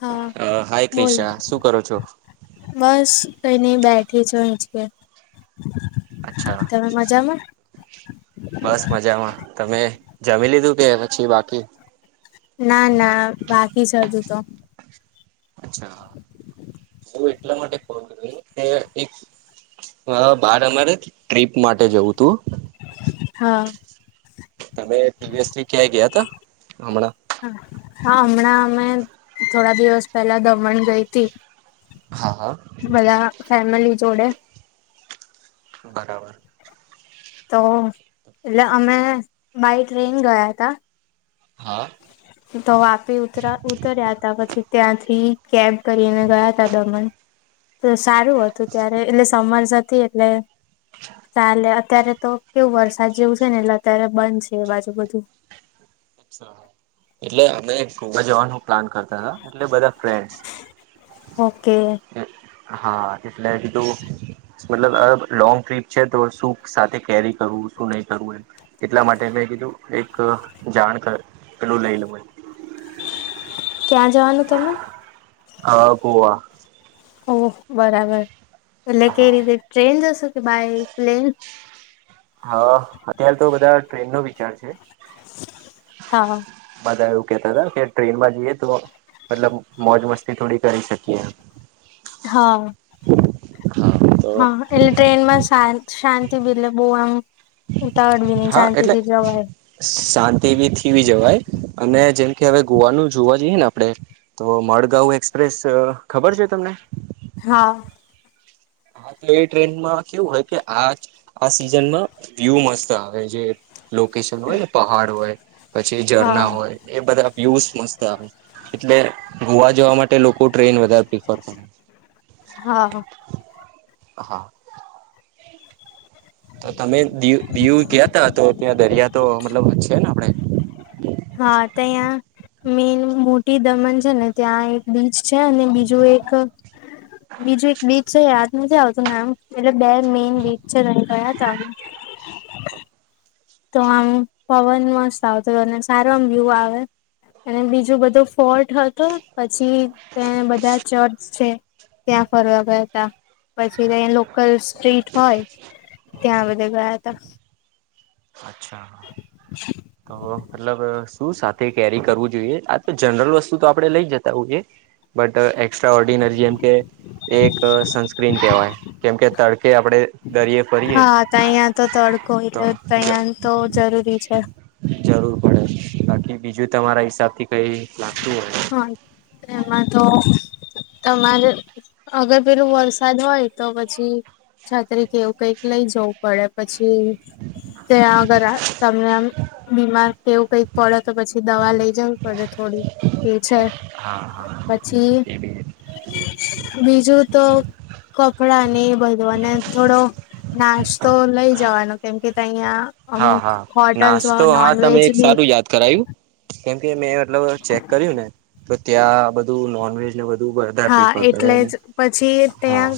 હા અ હાય બોલ ક્રીશા, શું કરો છો? બસ કઈ નઈ બેઠી છું હિચકે અચ્છા તમે મજામાં. બસ મજામાં. તમે જમી લીધું કે પછી બાકી ના ના બાકી શે હજું તો અચ્છા હું એટલા માટે ફોન કર કે એક બાર અમારે ટ્રીપ માટે જવું તુ હા અમે પ્રીવીસથી ક્યાંય ગયા હતા હમણાં હા હમણાં અમે થોડા દિવસ પેલા દમણ ગઈ હતી. હા હા બધા ફેમિલી જોડે બરાબર તો એટલે અમે બાય ટ્રેન ગયા હતા હા તો વાપી ઉતરા ઉતર્યા હતા પછી ત્યાંથી કેપ કરીને ગયા તા દમન [inaudible] સારું હતું ત્યારે એટલે સમર એટલે ચાલે અત્યારે તો કેવું વરસાદ જેવું છે ને એટલે અત્યારે બંધ છે એ બાજુ બધું અચ્છા એટલે અમે ગોવા જવાનું પ્લાન કરતા હતા એટલે બધા ફ્રેન્ડ્સ ઓકે હા એટલે કીધું મતલબ લોંગ ટ્રીપ છે તો શું સાથે કેરી કરવું શું નહી કરવું એમ એટલા માટે મેં કીધું એક જાણ તો પેલુ લઈ લેમ એમ ક્યાં જવાનું તમે હા પોવા ઓ બરાબર એટલે હા કેવી રીતે ટ્રેન જશે કે બાય પ્લેન હા અત્યારે તો બધા ટ્રેનનો વિચાર છે. હા બધા એવું કેતા હતા ટ્રેનમાં જઈએ તો મતલબ મોજ મસ્તી થોડી કરી શકીએ એમ હા હા તો હા એટલે ટ્રેનમાં શા શાંતિ બી એટલે બો એમ હા એટલે શાંતિ બી થીવી જવાય અને જેમ કે હવે ગોવાનું જોવા જઈએ ને આપણે તો મડગાઉ એક્સપ્રેસ ખબર છે તમને હા હા તો એ ટ્રેનમાં કેવું હોય કે આ આ સીઝનમાં વ્યુ મસ્ત આવે જે લોકેશન હોય ને પહાડ હોય પછી હા ઝરના હોય એ બધા યુઝ મસ્ત આવે એટલે ગોવા જવા માટે લોકો ટ્રેન વધારે પ્રિફર કરે હા હા તો તમે દ દીવ ગયા ત તો ત્યાં દરિયા તો મતલબ છે ને આપણેે હા ત્યાં મેન મોટી દમણ છે ને ત્યાં એક બીચ છે અને બીજું એક બીજું એક બીચ છે યાદ નથી આવતું ને નામ એટલે બે મેઇન બિચ છે ગયા ત્યાં અમે તો આમ પવન મસ્ત આવતો અને સારો આમ વ્યુ આવે અને બીજું બધું ફોર્ટ હતો પછી તેને બધા ચર્ચ છે ક્યાં ફરવા બે પછી ત લોકલ સ્ટ્રીટ હોય ત્યાં બધા ગયા ત અચ્છા તો મતલબ શું સાથે કેરી કરવું જોઈએ આ તો જનરલ વસ્તુ તો આપડણે લઈ જતા હોઈએ બટ એકસ્ટ્રા ઓર્ડિનરી જેમકે એક સનસ્ક્રીન કહેવાય કેમકે તડકે આપણે દરીયે ફરીએ હા ત્યાં તો તડકો તો એટલે ત્યાં તો જરૂરી છે જરૂર પડે બીજું તમારા હિસાબથી કઈ લાગતું હોય હા એમાં તો તમારે અગર પેલું વરસાદ હોય તો પછી છાત્રી કેવું કઈક લઈ જવું પડે પછી ત્યાં અગર તમને આમ બીમાર તેવું કંઈ પડત તો પછી દવા લઈ જવું પડે થોડી એ છે હા હા પછી એ બી બીજું તો કપડાં ને એ બધું અને થોડો નાસ્તો લઈ જવાનો કેમ કે કહીયા હા હા નાસ્તો હા તમે એક બી સારું યાદ કરાયું કેમ કે મે મતલબ ચેક કર્યું ને તો ત્યાં બધું નોનવેજ ને બધું વધારે હા પ્રિફર કરે એટલે અને જ પછી હા ત્યાં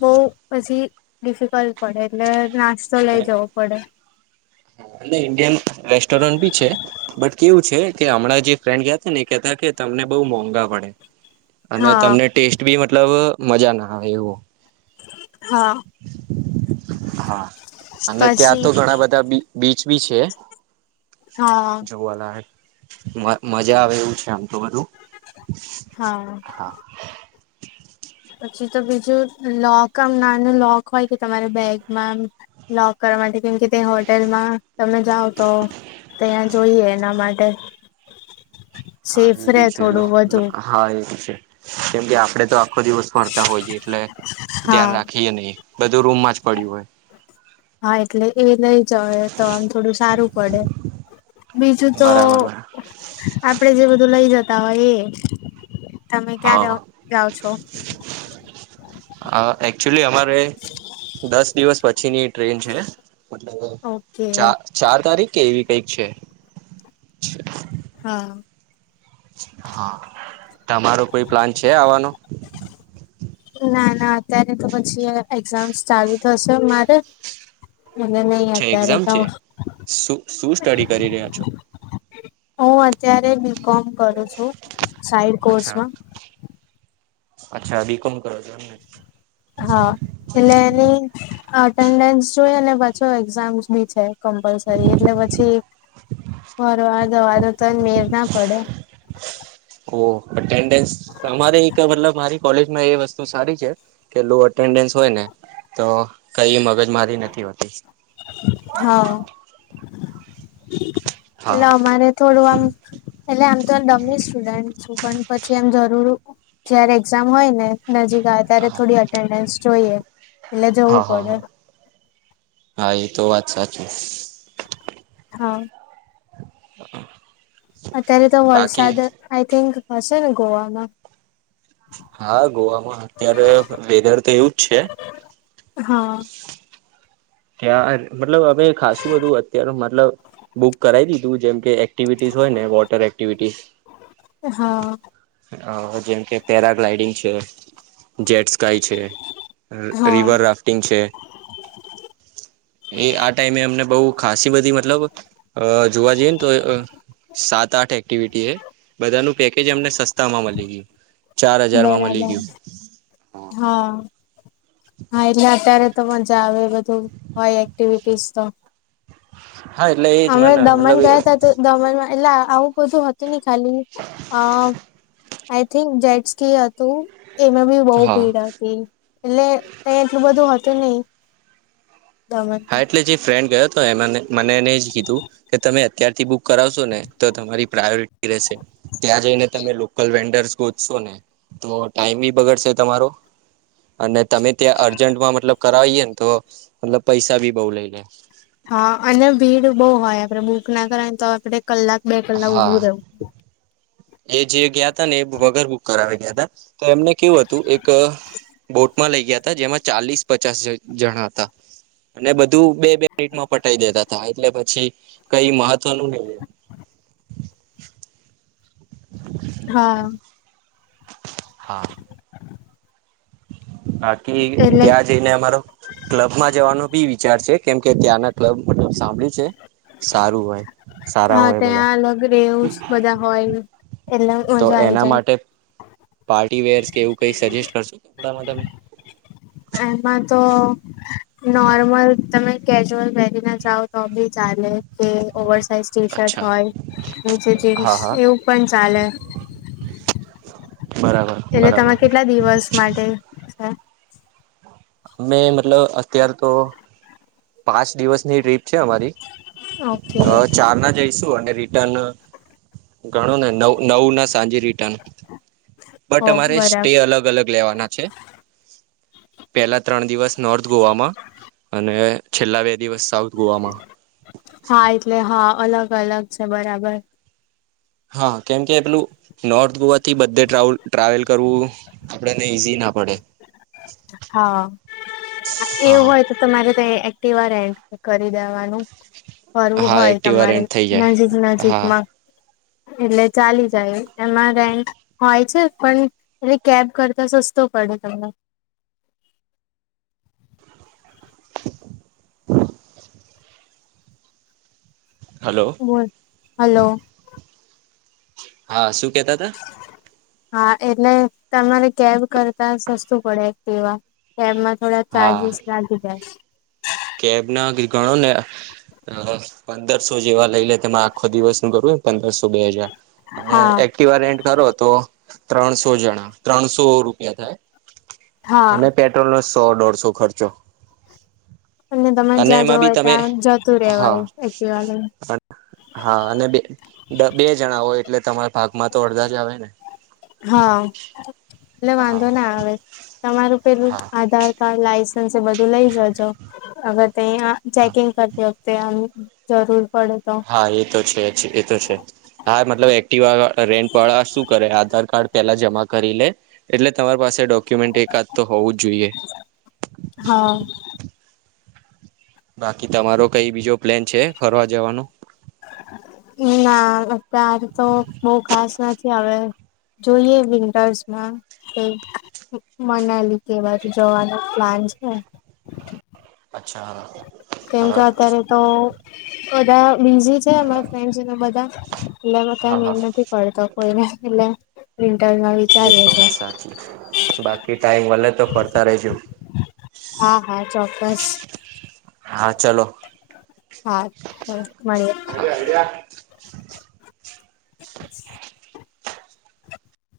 બહુ પછી ડિફિકલ્ટ પડે એટલે નાસ્તો લઈ જવો પડે ા એટ ઇન્ડિયન રેસ્ટોરન્ટ બી છે બટ કેવું છે કે હમણાં જે ફ્રેન્ડ ગયા હતા ને કેતા કે તમને બહુ મોંઘા પડે અને હા તમને ટેસ્ટ બી મ તલબ મજા ના આવે એવું. હા હા અને પછી ત્યાં તો ઘણા બધા બી બીચ બી છે. હા જુવાના હોય. મજા આવે એવું છે આમ તો બધું. હા. પછી તો બીજું લોક આમ નાનું લોક હોય કે તમારે બેગમાં એમ લોક કરવા માટે કેમ કે તે હોટેલમાં તમે જાઓ તો ત્યાં જોઇએ એના માટે. હા સેફ એ રે બી છે લો થોડું વધુ લો હા એ બી છે કેમ કે આપડે તો આખો દિવસ ફરતા હોઈયે એટલે હા ધ્યાન રાખીએ ની. બધું રૂમમાં જ પડ્યું હોય. હા એટલે એ લઈ જવે તો આમ થોડું સારું પડે. બીજું તો બરાબર બરાબર પડે જે બધું લઈ જતા હોય એ. તમે ક્યારે હા જાઓ છો અ એકચુલી અમારે દસ દિવસ પ છી ની ટ્રેન છે. મતલબ ઓકે ચા ચાર તારીખ કે એવી કઈક છે. હા. હા તમારો કોઈ પ્લાન છે આવાનો. ના ના અત્યારે તો પછી એક્ઝામસ ચાલુ થશે મારે. એટલે નહી છે અત્યારે એક્ઝામ તો છે શું શું સ્ટડી કરી રહ્યા છો હું અત્યારે બી કોમ કરું છું સાઇડ અચ્છા કોર્સમાં. અચ્છા બી કોમ કરો છો એમને. હા [unintelligible] અટેન્ડન્સ જોયે ને પછો એક્ઝામ્સ બી છે. કમ્પલસરી એટલે પછી ફરવા જવાનું તો મેર ના પડે વો. અન્ડન્સ તમારી એક મતલબ મારી કોલેજ ને એ વસ્તુ સારી છે કે લો અટેન્ડન્સ તો કઈ મગજમારી નથી હોતી. હા. હા એલા અમારે થોડું પેલા આમ તો ડમી સ્ટુડન્ટ છે પણ પછી એમ જરૂરી. જયારે એક્ઝામ હોય ને નજીક આવે ત્યારે થોડી અટેન્ડન્સ જોઈએ એટલે જવું હા હા પડે. હા હા એ તો વાત સાચી. હા. હ અત્યારે તો વરસાદ આઈ થિંક હશે ને ગોવાવામાં હા ગોવામાં અત્યારે વેધર તો એવુંજ છે. હા ત્યા મતલબ અમે ખાસું બધું અત્ય્યારે મતલબ બુક કરાવી દીધું જેમ કે એક્ટિવિટીસ હોય ને વોટર એક્ટિવિટીસ હા અ જેમ કે પેરાગ્લાઇડિંગ છે જેટસ ાય છે હા રિવર રાફ્ટિંગ છે. એ આ ટાઈમે અમને બહ ખાાસસી બધી મતલબ જોવા જઈએ ને તો સાત આઠ એક્ટિવિટી એ બધાનું પેકેજ અમને સસ્તામાં મળી ગયું. ચાર હજારમાં મળી બરાબર ગયું હા હા એટલે અત્યારે તો મજા આવે બધું હોય એક્ટિવિટીઝ તો હા એટલે એજ મને મતલબ. એલા આવું બધું હત ન. ખાલી આ આઈ થિંક જેટ્સ ક હતું. એમાં બી બઉુ હા ભીડ હતી એટલે ત્યાં એટલું બધું હત. તહી. હા એટલે જે ફ્રેન્ડ ગયો તો એ મને એને જ કીધું કે તમે અત્યારથી બુક કરાવશો ને તો તમારી પ્રાયોરિટી રહેશે ત્યાં જઈને તમે લોકલ વેન્ડર્સ ગોચશો ને તો ટાઈમ બી બગડશે તમારો અને તમે ત્યાં અર્જન્ટમાં મતલબ કરાવએ ને તો મતલબ પૈસા ભી બઉુ લઈ લે. હા અને ભીડ બહુ હોય આપડે બુક ના કર તો આપણે કલાક બે કલાક હા ઉઊભું રહેવું. એ જે ગયા તા ને એ વગર. કરાવી ગયા હતા તો એમને કેવું હતું એક બોટ માં લઇ ગયા હતા જેમાં ચાલીસ પચાસ જણા હતા અને બધું બે બે મિનિટમાં પટી દેતા હતાા એટલે પછી કઈ મહત્વનું નહ એ હા. હા. અ [unintelligible] કે એટલે ત્યાં જઈને અમારો ક્લબ માં જવાનો બી વિચાર છે કેમ કે ત્યાંના ક્લબ મતલબ સાંભળી છે સારું હોય. સારા હા હોય બધા ત્યાં અલગ રેવસ બધા હોય. એટલે મજા આ તો એના જાય. માટે પાર્ટી વર્સ કે એવું કઈ સજેસ્ટ કરશો? કપડામાં તમે? એમાં તો નોર્મલ તમે કેજ્યુઅલ વહેરી ના જાાવ તો બી ચાલે. કે ઓવર સાઇઝ ટી શર્ટ અચ્છા હોય નીચે હા જીન્સ હા એવું પણ ચાલે. બરાબર એટલે તમે બરાબર કેટલા દિવસ માટે છે? અમે મતલબ અખત્યાર તો પાંચ દિવસની ટ્રીપ છે અમારી ઓકે! રિટન ગણોને ન નવ ના સાંજે. રટન બ હો અમારે સ્ટે બરાબર અલગ અલગ લેવાના છે. પહેલા ત્રણ દિવસ નોર્થ ગોવામાં અને છેલ્લા બે દિવસ સાઉથ ગોવામાં હા એટલે હા અલગ અલગ છે બરાબર. હા કેમકે એલું નોર્થ ગોવાથી બધે ટ્રાવેલ કરવું આપડને ઈઝી ના પડે. હા એવું હા હોય તો તમારે એક્ટિવા રેન્ટ કરી દેવાનું. ફરવું હા હોય એક્ટિવા તમારે રેન્ટ થઈ જાય નજીક હા નજીકમાં એટલે ચાલી જાય એમાં રેન્ટ હોય છે પણ એટલે કેબ કરતા સસ્તો પડે તમને. હલો બોલ. હલો! હા શું કેતા હતા. હા એટલે તમારે કેબ કરતા સસ્તું પડે એકટીવા કેબમાં થોડા ચાર્જેસ લાગી જાય. કેબ ના ગણો ને પંદરસો જેવા લઈ લે તેમાં આખો દિવસ નું ઘણું પંદરસો બે હજાર હા એક્ટવા કરો તો ત્રણસો જણા, ત્રણસો રૂપિયા થાય. હા અને પેટ્રોલ નો સો દોઢસો ખર્ચો તમે અને જ્યાં એમાં જવું બી હોય તમે ત્યાં જતું હા રેવાય એક્ટિવા લઈને હા અને બે બે જણા હો એટલે તમારા ભાગમાં તો અડધા જ આવે ને. હા. એટલે હા વાંધો ના આવે તમારું પેલું હા આધાર કાર્ડ લ બધું લઈ જજો અગર તે હા ચેકિંગ કરતી તે જરૂર પડે તો હા એ તો છે, એ તો છે, હા મતલબ એક્ટિવ રેન્ટ વાળા શું કરે, આધાર કાર્ડ પેલા જમા કરી લે એટલે તમારી પાસે ડોક્યુમેન્ટ એકાદ તો હોવું જ જોઈએ, હા બાકી તમારો કઈ બીજો પ્લેન છે, ફરવા જવાનો? ના અત્યાર તો બહ ખાસ નથી હવે જોઈએ, વિન્ટર્સમાં મનાલી કે બાજુ જવાનું પ્લાન છે. અચ્છા કેમ કે હા અત્યારે તો ઓદ બીઝી છે અમારા ફ્રેન્્સને બધા [unintelligible] એટલે હા ત્યાં હા મન નથી પડતો કોઈને એટલે વિન્ટરમાં એતો વિચારીએ છે વાત સાચી બાકી ટાઈમ વલે તો ફરતા રજો, હા હા ચોક્કસ હા, ચલોો હા મળીએ [unintelligible] [unintelligible]